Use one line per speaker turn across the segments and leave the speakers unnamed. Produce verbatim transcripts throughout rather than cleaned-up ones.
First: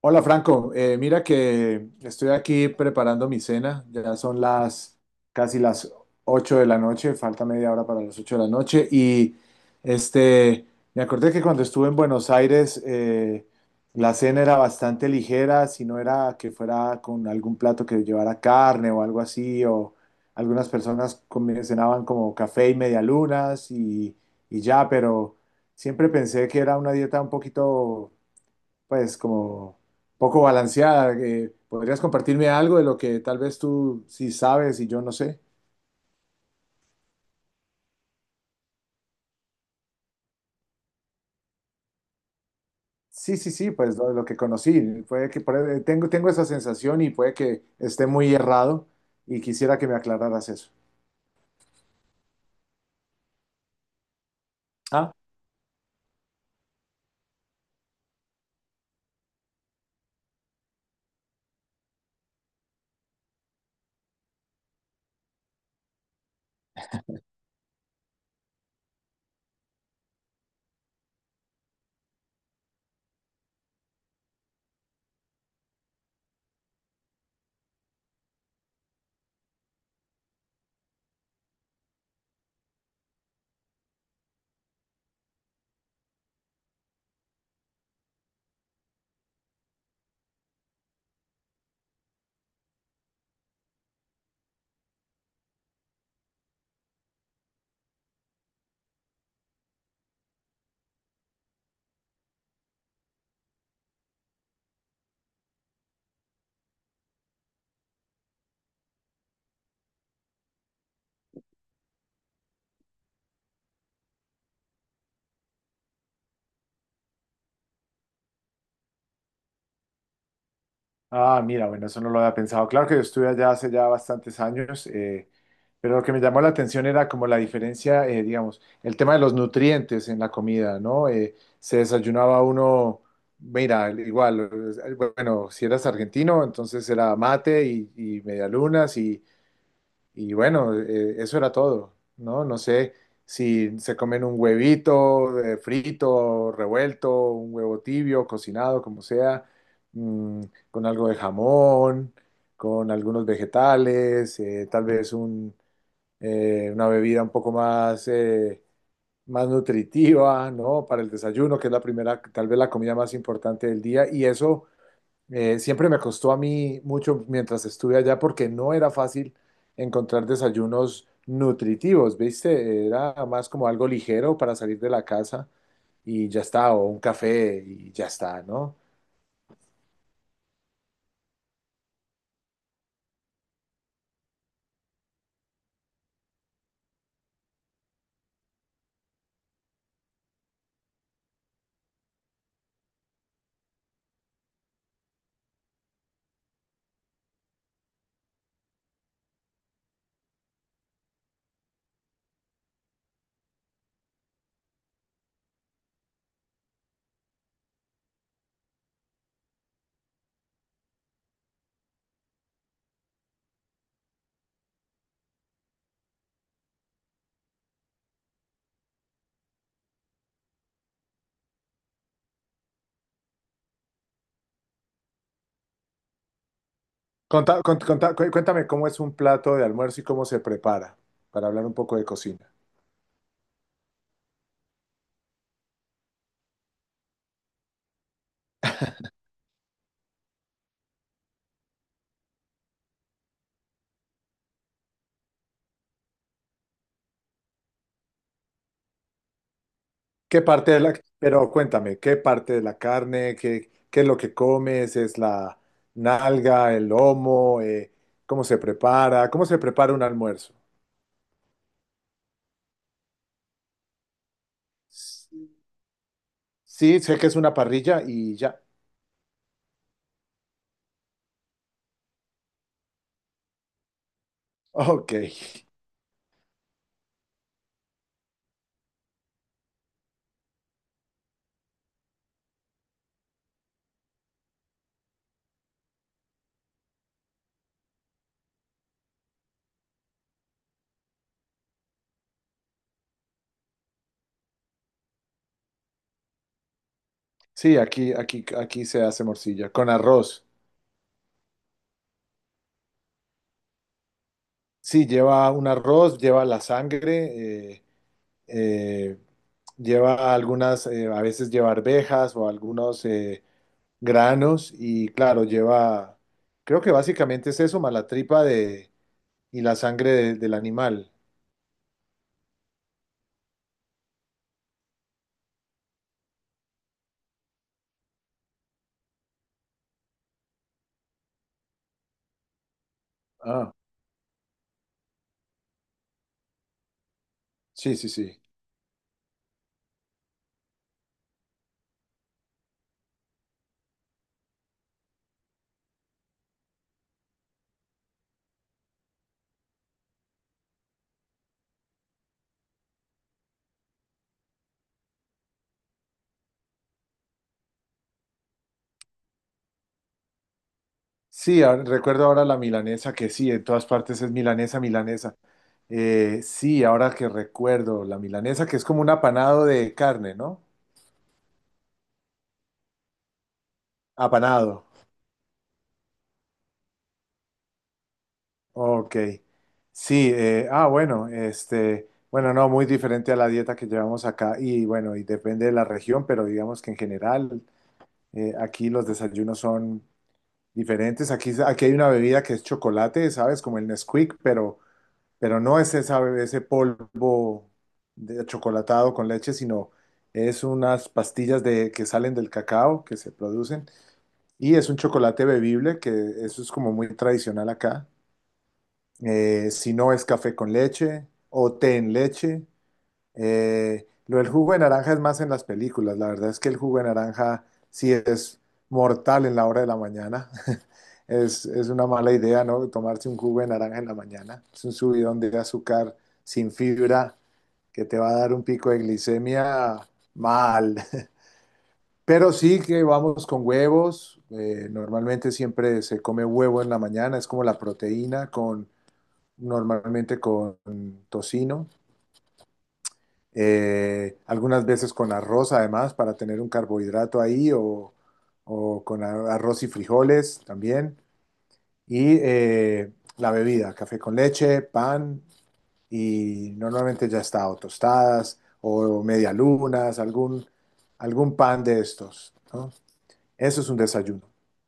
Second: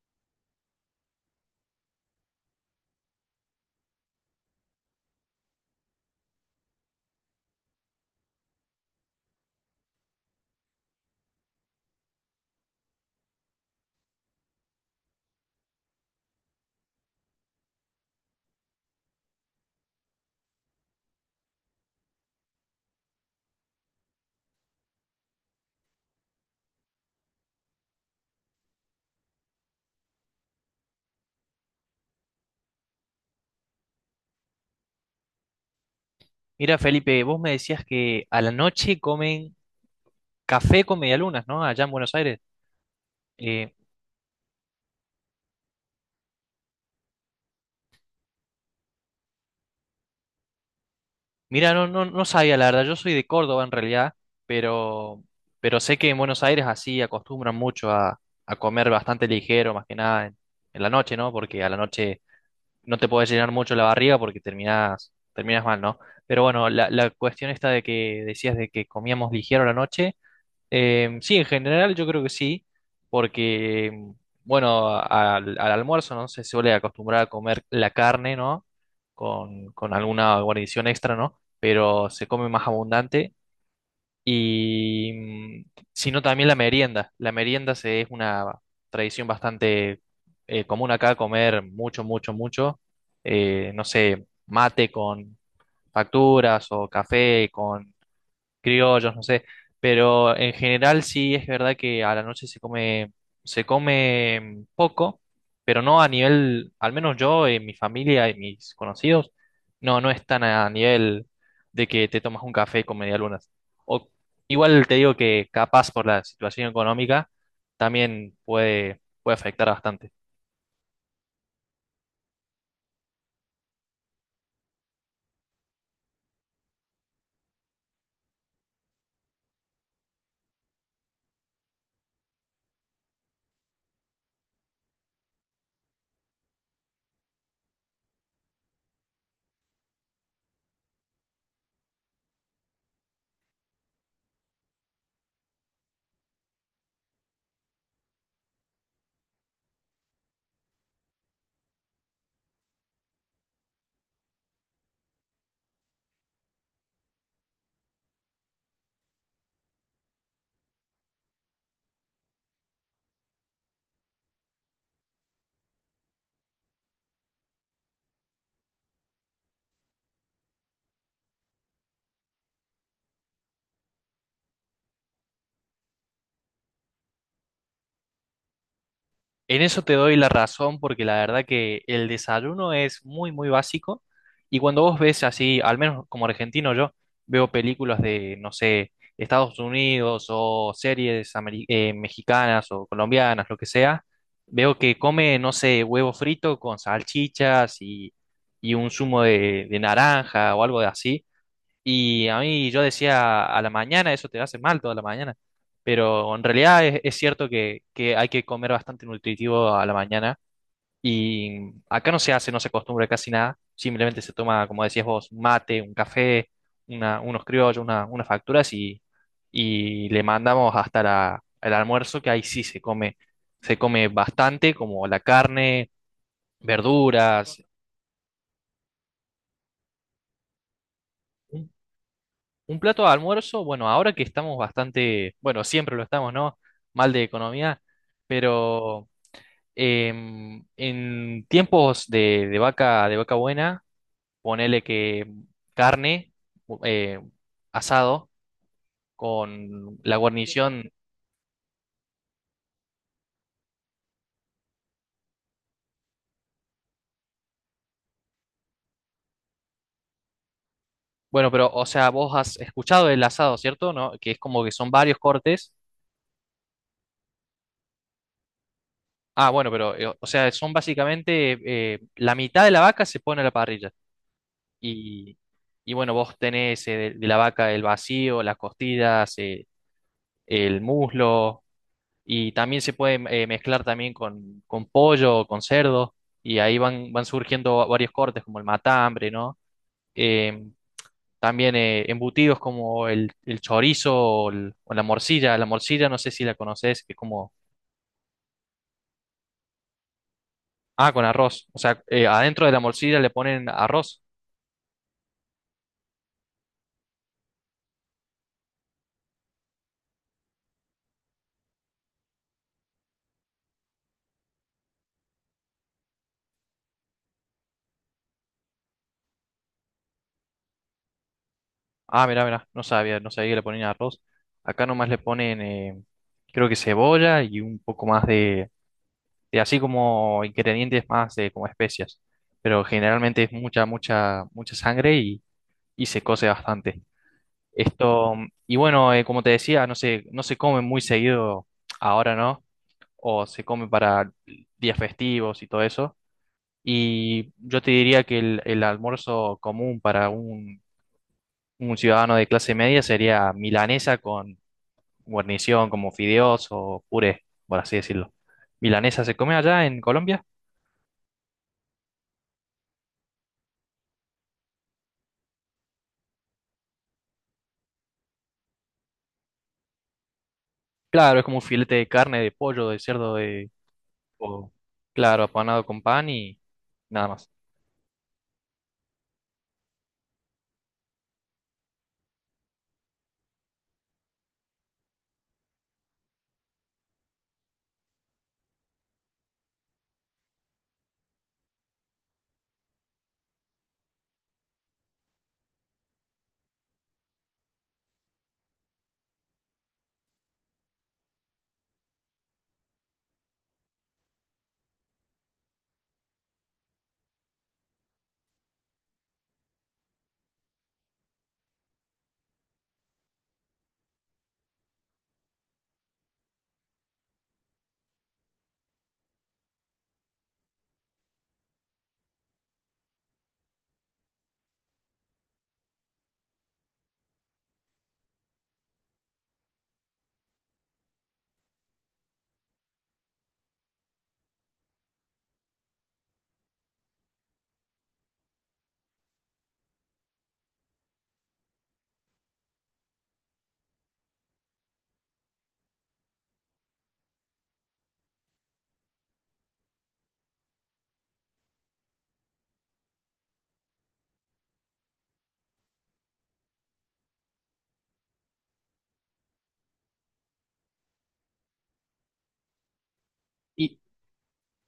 Hola, Franco. Eh, mira que estoy aquí preparando mi cena, ya son las casi las ocho de la noche, falta media hora para las ocho de la noche y este, me acordé que cuando estuve en Buenos Aires, eh, la cena era bastante ligera, si no era que fuera con algún plato que llevara carne o algo así, o algunas personas comi- cenaban como café y medialunas y, y ya, pero siempre pensé que era una dieta un poquito, pues, como poco balanceada. ¿Que podrías compartirme algo de lo que tal vez tú sí sabes y yo no sé?
Mira, Felipe, vos me decías que a la noche comen café con medialunas, ¿no? Allá en Buenos Aires.
Sí, sí, sí,
Eh,
pues lo, lo que conocí. Puede que por- eh, tengo, tengo esa sensación y puede que esté muy errado, y quisiera que me aclararas eso.
mira, no, no, no sabía, la verdad, yo soy de Córdoba en realidad,
Ah.
pero, pero sé que en Buenos Aires así acostumbran mucho a, a comer bastante ligero, más que nada en, en la noche, ¿no? Porque a la noche no te puedes llenar mucho la barriga porque terminás, terminas mal, ¿no? Pero bueno, la, la cuestión esta de que decías de que comíamos ligero a la noche. Em, sí, en general yo creo que sí, porque, em, bueno, al, al almuerzo, ¿no? Se suele acostumbrar a comer la carne, ¿no? Con, con alguna guarnición extra, ¿no? Pero se come más abundante y, mm, sino también la merienda. La merienda se, es una tradición bastante eh, común acá, comer mucho, mucho, mucho, eh, no sé, mate con facturas o café criollos, no sé, pero en general sí es verdad que a la noche se come, se come poco, pero no a nivel, al menos yo, en mi familia y mis conocidos, no, no es tan a nivel de que te tomas un café con medialunas. O igual te digo que capaz por la situación económica también puede, puede afectar bastante.
Ah, mira, bueno, eso no lo había pensado. Claro que yo estuve allá hace ya bastantes años, eh, pero lo que me llamó la atención era como la diferencia, eh, digamos, el tema de los nutrientes en la comida, ¿no? Eh, se desayunaba uno, mira, igual, eh, bueno, si eras argentino, entonces era mate y, y medialunas y, y bueno, eh, eso era todo, ¿no? No sé si se comen un huevito, eh, frito, revuelto, un huevo tibio, cocinado, como sea, mm, con algo de jamón, con algunos vegetales, eh, tal vez un, eh, una bebida un poco más, eh, más nutritiva, ¿no? Para el desayuno, que es la primera, tal vez la comida más importante del día. Y eso, eh, siempre me costó a mí mucho mientras estuve allá, porque no era fácil encontrar desayunos nutritivos, ¿viste? Era más como algo ligero para salir de la casa y ya está, o un café y ya está, ¿no?
En eso te doy la razón porque la verdad que el desayuno es muy, muy básico y cuando vos ves así, al menos como argentino yo, veo películas de, no sé, Estados Unidos o series ameri- eh, mexicanas o colombianas, lo que sea, veo que come, no sé, huevo frito con salchichas y, y un zumo de, de naranja o algo de así y a mí yo decía a la mañana, eso te hace mal toda la mañana, pero en realidad es, es cierto que, que hay que comer bastante nutritivo a la mañana y acá no se hace, no se acostumbra casi nada, simplemente se toma, como decías vos, un mate, un café, una, unos criollos, una- unas facturas y, y le mandamos hasta la- el almuerzo que ahí sí se come, se come bastante como la carne,
Conta-
verduras.
cont- conta- cu- cuéntame cómo es un plato de almuerzo y cómo se prepara, para hablar un poco de cocina.
Un plato de almuerzo, bueno, ahora que estamos bastante, bueno, siempre lo estamos, ¿no? Mal de economía, pero em, en tiempos de, de vaca, de vaca buena, ponele que carne, eh, asado, con la
¿Qué parte de
guarnición,
la, Pero cuéntame, ¿qué parte de la carne, qué, qué es lo que comes? ¿Es la nalga, el lomo? eh, cómo se prepara, cómo se prepara un almuerzo?
bueno, pero, o sea, vos has escuchado el asado, ¿cierto? ¿No? Que es como que son varios cortes.
Sí, sé que es una parrilla y ya.
Ah, bueno, pero, eh, o sea, son básicamente, eh, la mitad de la vaca se pone a la parrilla.
Ok.
Y, y bueno, vos tenés eh, de, de la vaca el vacío, las costillas, eh, el muslo, y también se puede eh, mezclar también con, con pollo o con cerdo, y ahí van, van surgiendo va- varios cortes como el matambre, ¿no? Eh, También eh, embutidos como el, el chorizo o, el- o la morcilla. La morcilla, no sé si la conoces, que es como,
Sí, aquí, aquí, aquí se hace morcilla con arroz.
ah, con arroz. O sea, eh, adentro de la morcilla le ponen arroz.
Sí, lleva un arroz, lleva la sangre, eh, eh, lleva algunas, eh, a veces lleva arvejas o algunos, eh, granos, y claro, lleva, creo que básicamente es eso, más la tripa de, y la sangre de- del animal.
Ah, mirá, mirá, no sabía, no sabía que le ponían arroz. Acá nomás le ponen, eh, creo que cebolla y un poco más de, de así como ingredientes más de como especias. Pero generalmente es
Ah,
mucha, mucha, mucha sangre y, y se cose bastante.
sí, sí,
Esto,
sí.
y bueno, eh, como te decía, no se, no se come muy seguido ahora, ¿no? O se come para días festivos y todo eso. Y yo te diría que el, el almuerzo común para un, un ciudadano de clase media sería milanesa guarnición como fideos o puré, por así decirlo. ¿Milanesa se come allá en Colombia?
Sí, ahora- recuerdo ahora la milanesa, que sí, en todas partes es milanesa, milanesa. Eh, sí, ahora que recuerdo, la milanesa, que es como un apanado de carne, ¿no?
Claro, es como un filete de carne, de pollo, de cerdo, de... o-
Apanado.
claro, apanado con pan y nada más.
Ok. Sí, eh, ah, bueno, este, bueno, no, muy diferente a la dieta que llevamos acá, y bueno, y depende de la región, pero digamos que, en general, eh, aquí los desayunos son diferentes. Aquí, aquí hay una bebida que es chocolate, ¿sabes? Como el Nesquik, pero pero no es esa- ese polvo de chocolatado con leche, sino es unas pastillas de, que salen del cacao, que se producen, y es un chocolate bebible, que eso es como muy tradicional acá. Eh, si no es café con leche o té en leche, eh, lo del jugo de naranja es más en las películas. La verdad es que el jugo de naranja sí es mortal en la hora de la mañana. Es, es una mala idea, ¿no? Tomarse un jugo de naranja en la mañana. Es un subidón de azúcar sin fibra, que te va a dar un pico de glicemia mal. Pero sí que vamos con huevos. eh, normalmente siempre se come huevo en la mañana. Es como la proteína con, normalmente con tocino. eh, algunas veces con arroz, además, para tener un carbohidrato ahí, o, o con a- arroz y frijoles también. Y, eh, la bebida, café con leche, pan, y normalmente ya está, o tostadas o medialunas, algún, algún pan de estos, ¿no? Eso es un
Y,
desayuno.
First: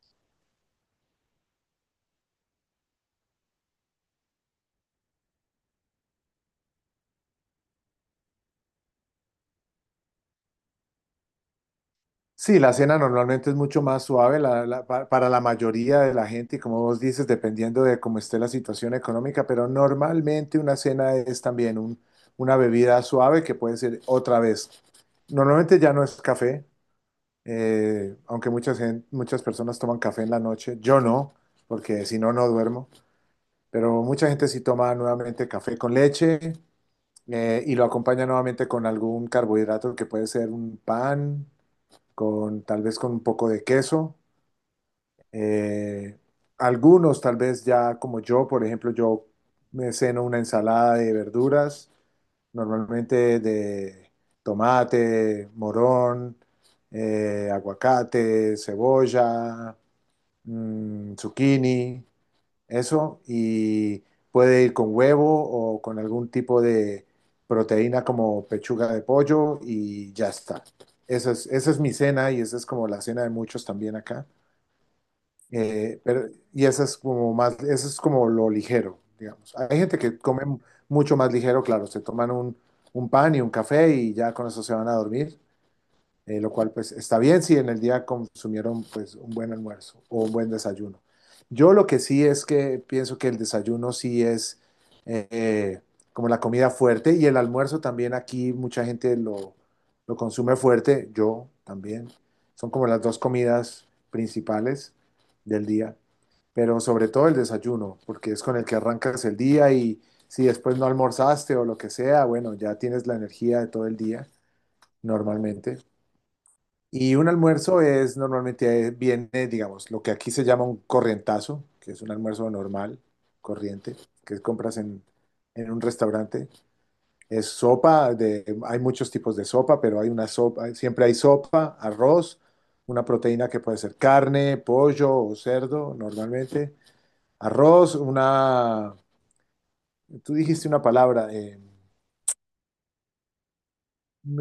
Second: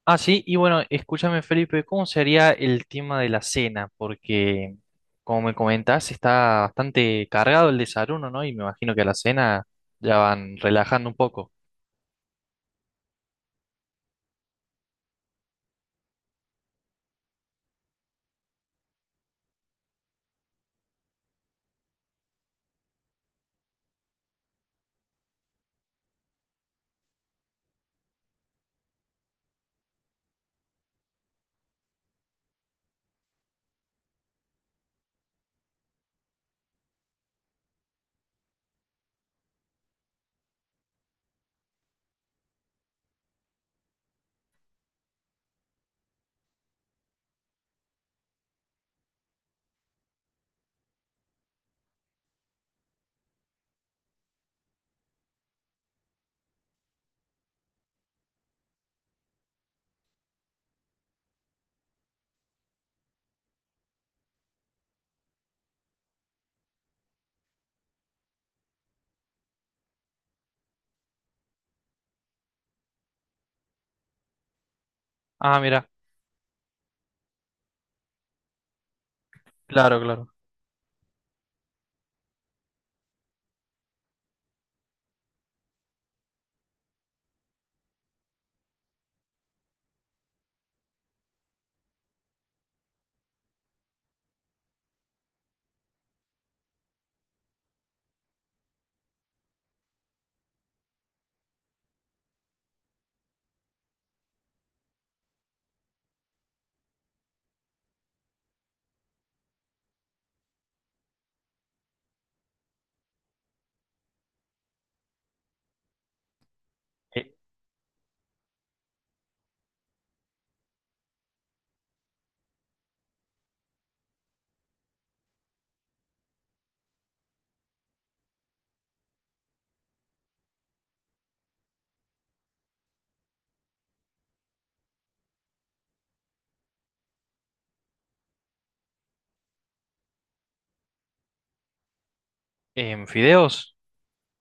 ah, sí, y bueno, escúchame, Felipe, ¿cómo sería el tema de la cena? Porque, como me comentás, está bastante cargado el desayuno, ¿no? Y me imagino que a la cena ya van relajando un poco.
Sí, la cena normalmente es mucho más suave, la- la- pa- para la mayoría de la gente, y, como vos dices, dependiendo de cómo esté la situación económica, pero normalmente una cena es también un- una bebida suave, que puede ser otra vez. Normalmente ya no es café, eh, aunque muchas, gen- muchas personas toman café en la noche, yo no, porque si no, no duermo, pero mucha gente sí toma nuevamente café con leche, eh, y lo acompaña nuevamente con algún carbohidrato, que puede ser un pan con, tal vez, con un poco de queso. Eh, algunos tal vez, ya, como yo, por ejemplo, yo me ceno una ensalada de verduras, normalmente de tomate, morón, eh, aguacate, cebolla, mm, zucchini, eso, y puede ir con huevo o con algún tipo de proteína, como pechuga de pollo, y ya está. Esa es, esa es mi cena, y esa es como la cena de muchos también acá.
Ah, mira,
Eh, pero, y esa es como más, eso es como lo ligero, digamos. Hay gente
claro,
que
claro.
come mucho más ligero, claro, se toman un, un pan y un café, y ya con eso se van a dormir, eh, lo cual, pues, está bien si en el día consumieron, pues, un buen almuerzo o un buen desayuno. Yo, lo que sí es que pienso que el desayuno sí es, eh, como la comida fuerte, y el almuerzo también aquí mucha gente lo, lo consume fuerte, yo también. Son como las dos comidas principales del día, pero sobre todo el desayuno, porque es con el que arrancas el día, y si después no almorzaste o lo que sea, bueno, ya tienes la energía de todo el día normalmente. Y
Eh,
un almuerzo es normalmente, eh, viene, digamos, lo que aquí se llama un corrientazo, que es un almuerzo normal, corriente, que compras en, en un restaurante. Es sopa, de, hay muchos tipos de sopa, pero hay una sopa, siempre hay sopa, arroz, una proteína que puede ser carne, pollo o cerdo, normalmente. Arroz, una, tú dijiste una palabra, eh,
¿en fideos?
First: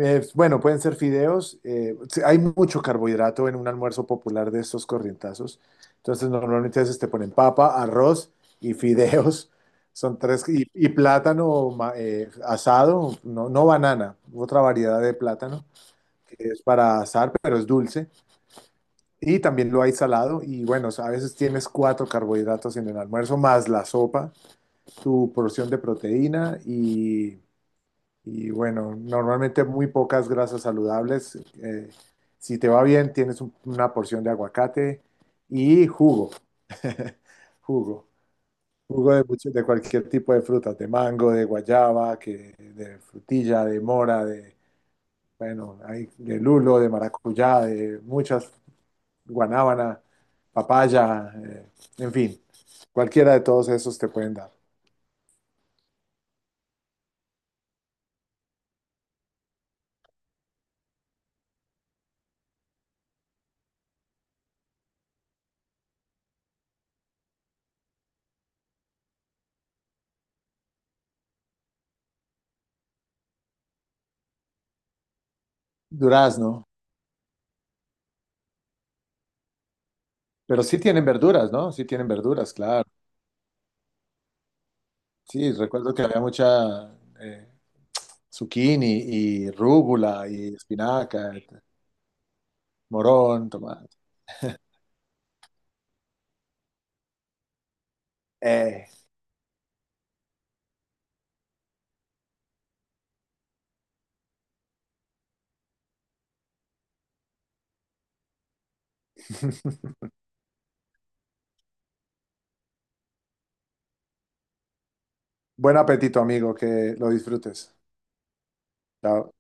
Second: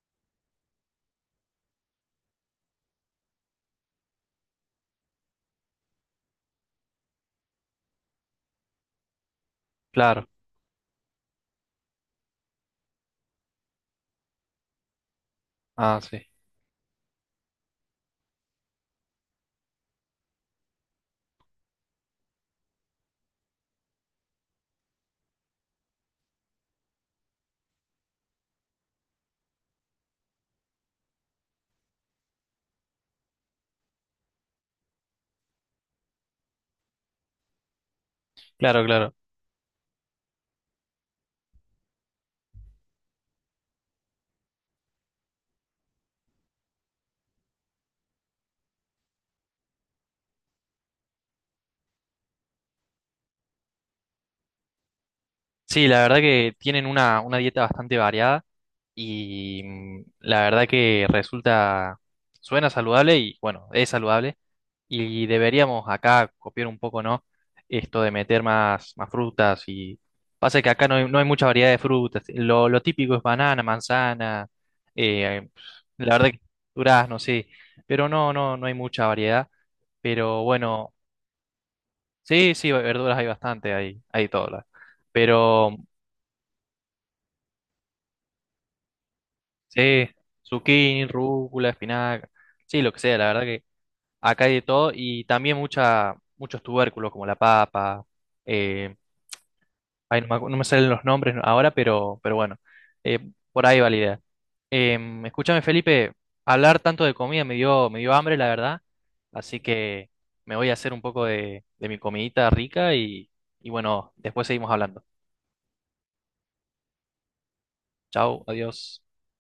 Eh, bueno, pueden ser fideos. eh, sí, hay mucho carbohidrato en un almuerzo popular de estos corrientazos. Entonces, normalmente, a veces te ponen papa, arroz y fideos. Son
Claro.
tres. Y, y plátano, ma- eh, asado, no, no banana, otra variedad de plátano
Ah, sí.
que es para asar, pero es dulce. Y también lo hay salado. Y bueno, a veces tienes cuatro carbohidratos en el almuerzo, más la sopa, tu porción de proteína, y y bueno, normalmente muy pocas grasas saludables. Eh, si te va bien, tienes un- una porción de aguacate y jugo. Jugo.
Claro, claro.
Jugo de, mucho- de cualquier tipo de frutas, de mango, de guayaba, que, de frutilla, de mora, de, bueno, hay de lulo, de maracuyá, de muchas, guanábana, papaya, eh, en fin, cualquiera de todos esos te pueden dar.
Sí, la verdad que tienen una, una dieta bastante variada y mm, la verdad que resulta, suena saludable y bueno, es saludable y deberíamos acá copiar un poco, ¿no? Esto de meter más, más frutas y pasa que acá no hay, no hay mucha variedad de frutas. Lo, lo típico es banana, manzana, eh, la verdad que
Durazno.
durazno, sí, pero no, no, no hay mucha variedad, pero
Pero sí
bueno,
tienen verduras, ¿no? Sí tienen verduras,
sí, sí,
claro.
verduras hay bastante, hay, hay todas.
Sí,
Pero
recuerdo que había mucha, eh, zucchini y
sí,
rúgula y
zucchini,
espinaca,
rúcula, espinaca, sí, lo que sea, la verdad
morón,
que
tomate.
acá hay de todo y también mucha, muchos tubérculos como la papa,
Eh.
eh, ay, no me, acu- no me salen los nombres ahora, pero, pero bueno, eh, por ahí va la idea. Em, escúchame, Felipe, hablar tanto de comida me dio, me dio hambre, la verdad, así que me voy a hacer un poco de, de mi comidita rica y, y bueno, después seguimos hablando.
Buen apetito, amigo, que lo disfrutes.
Chao, adiós.
Chao.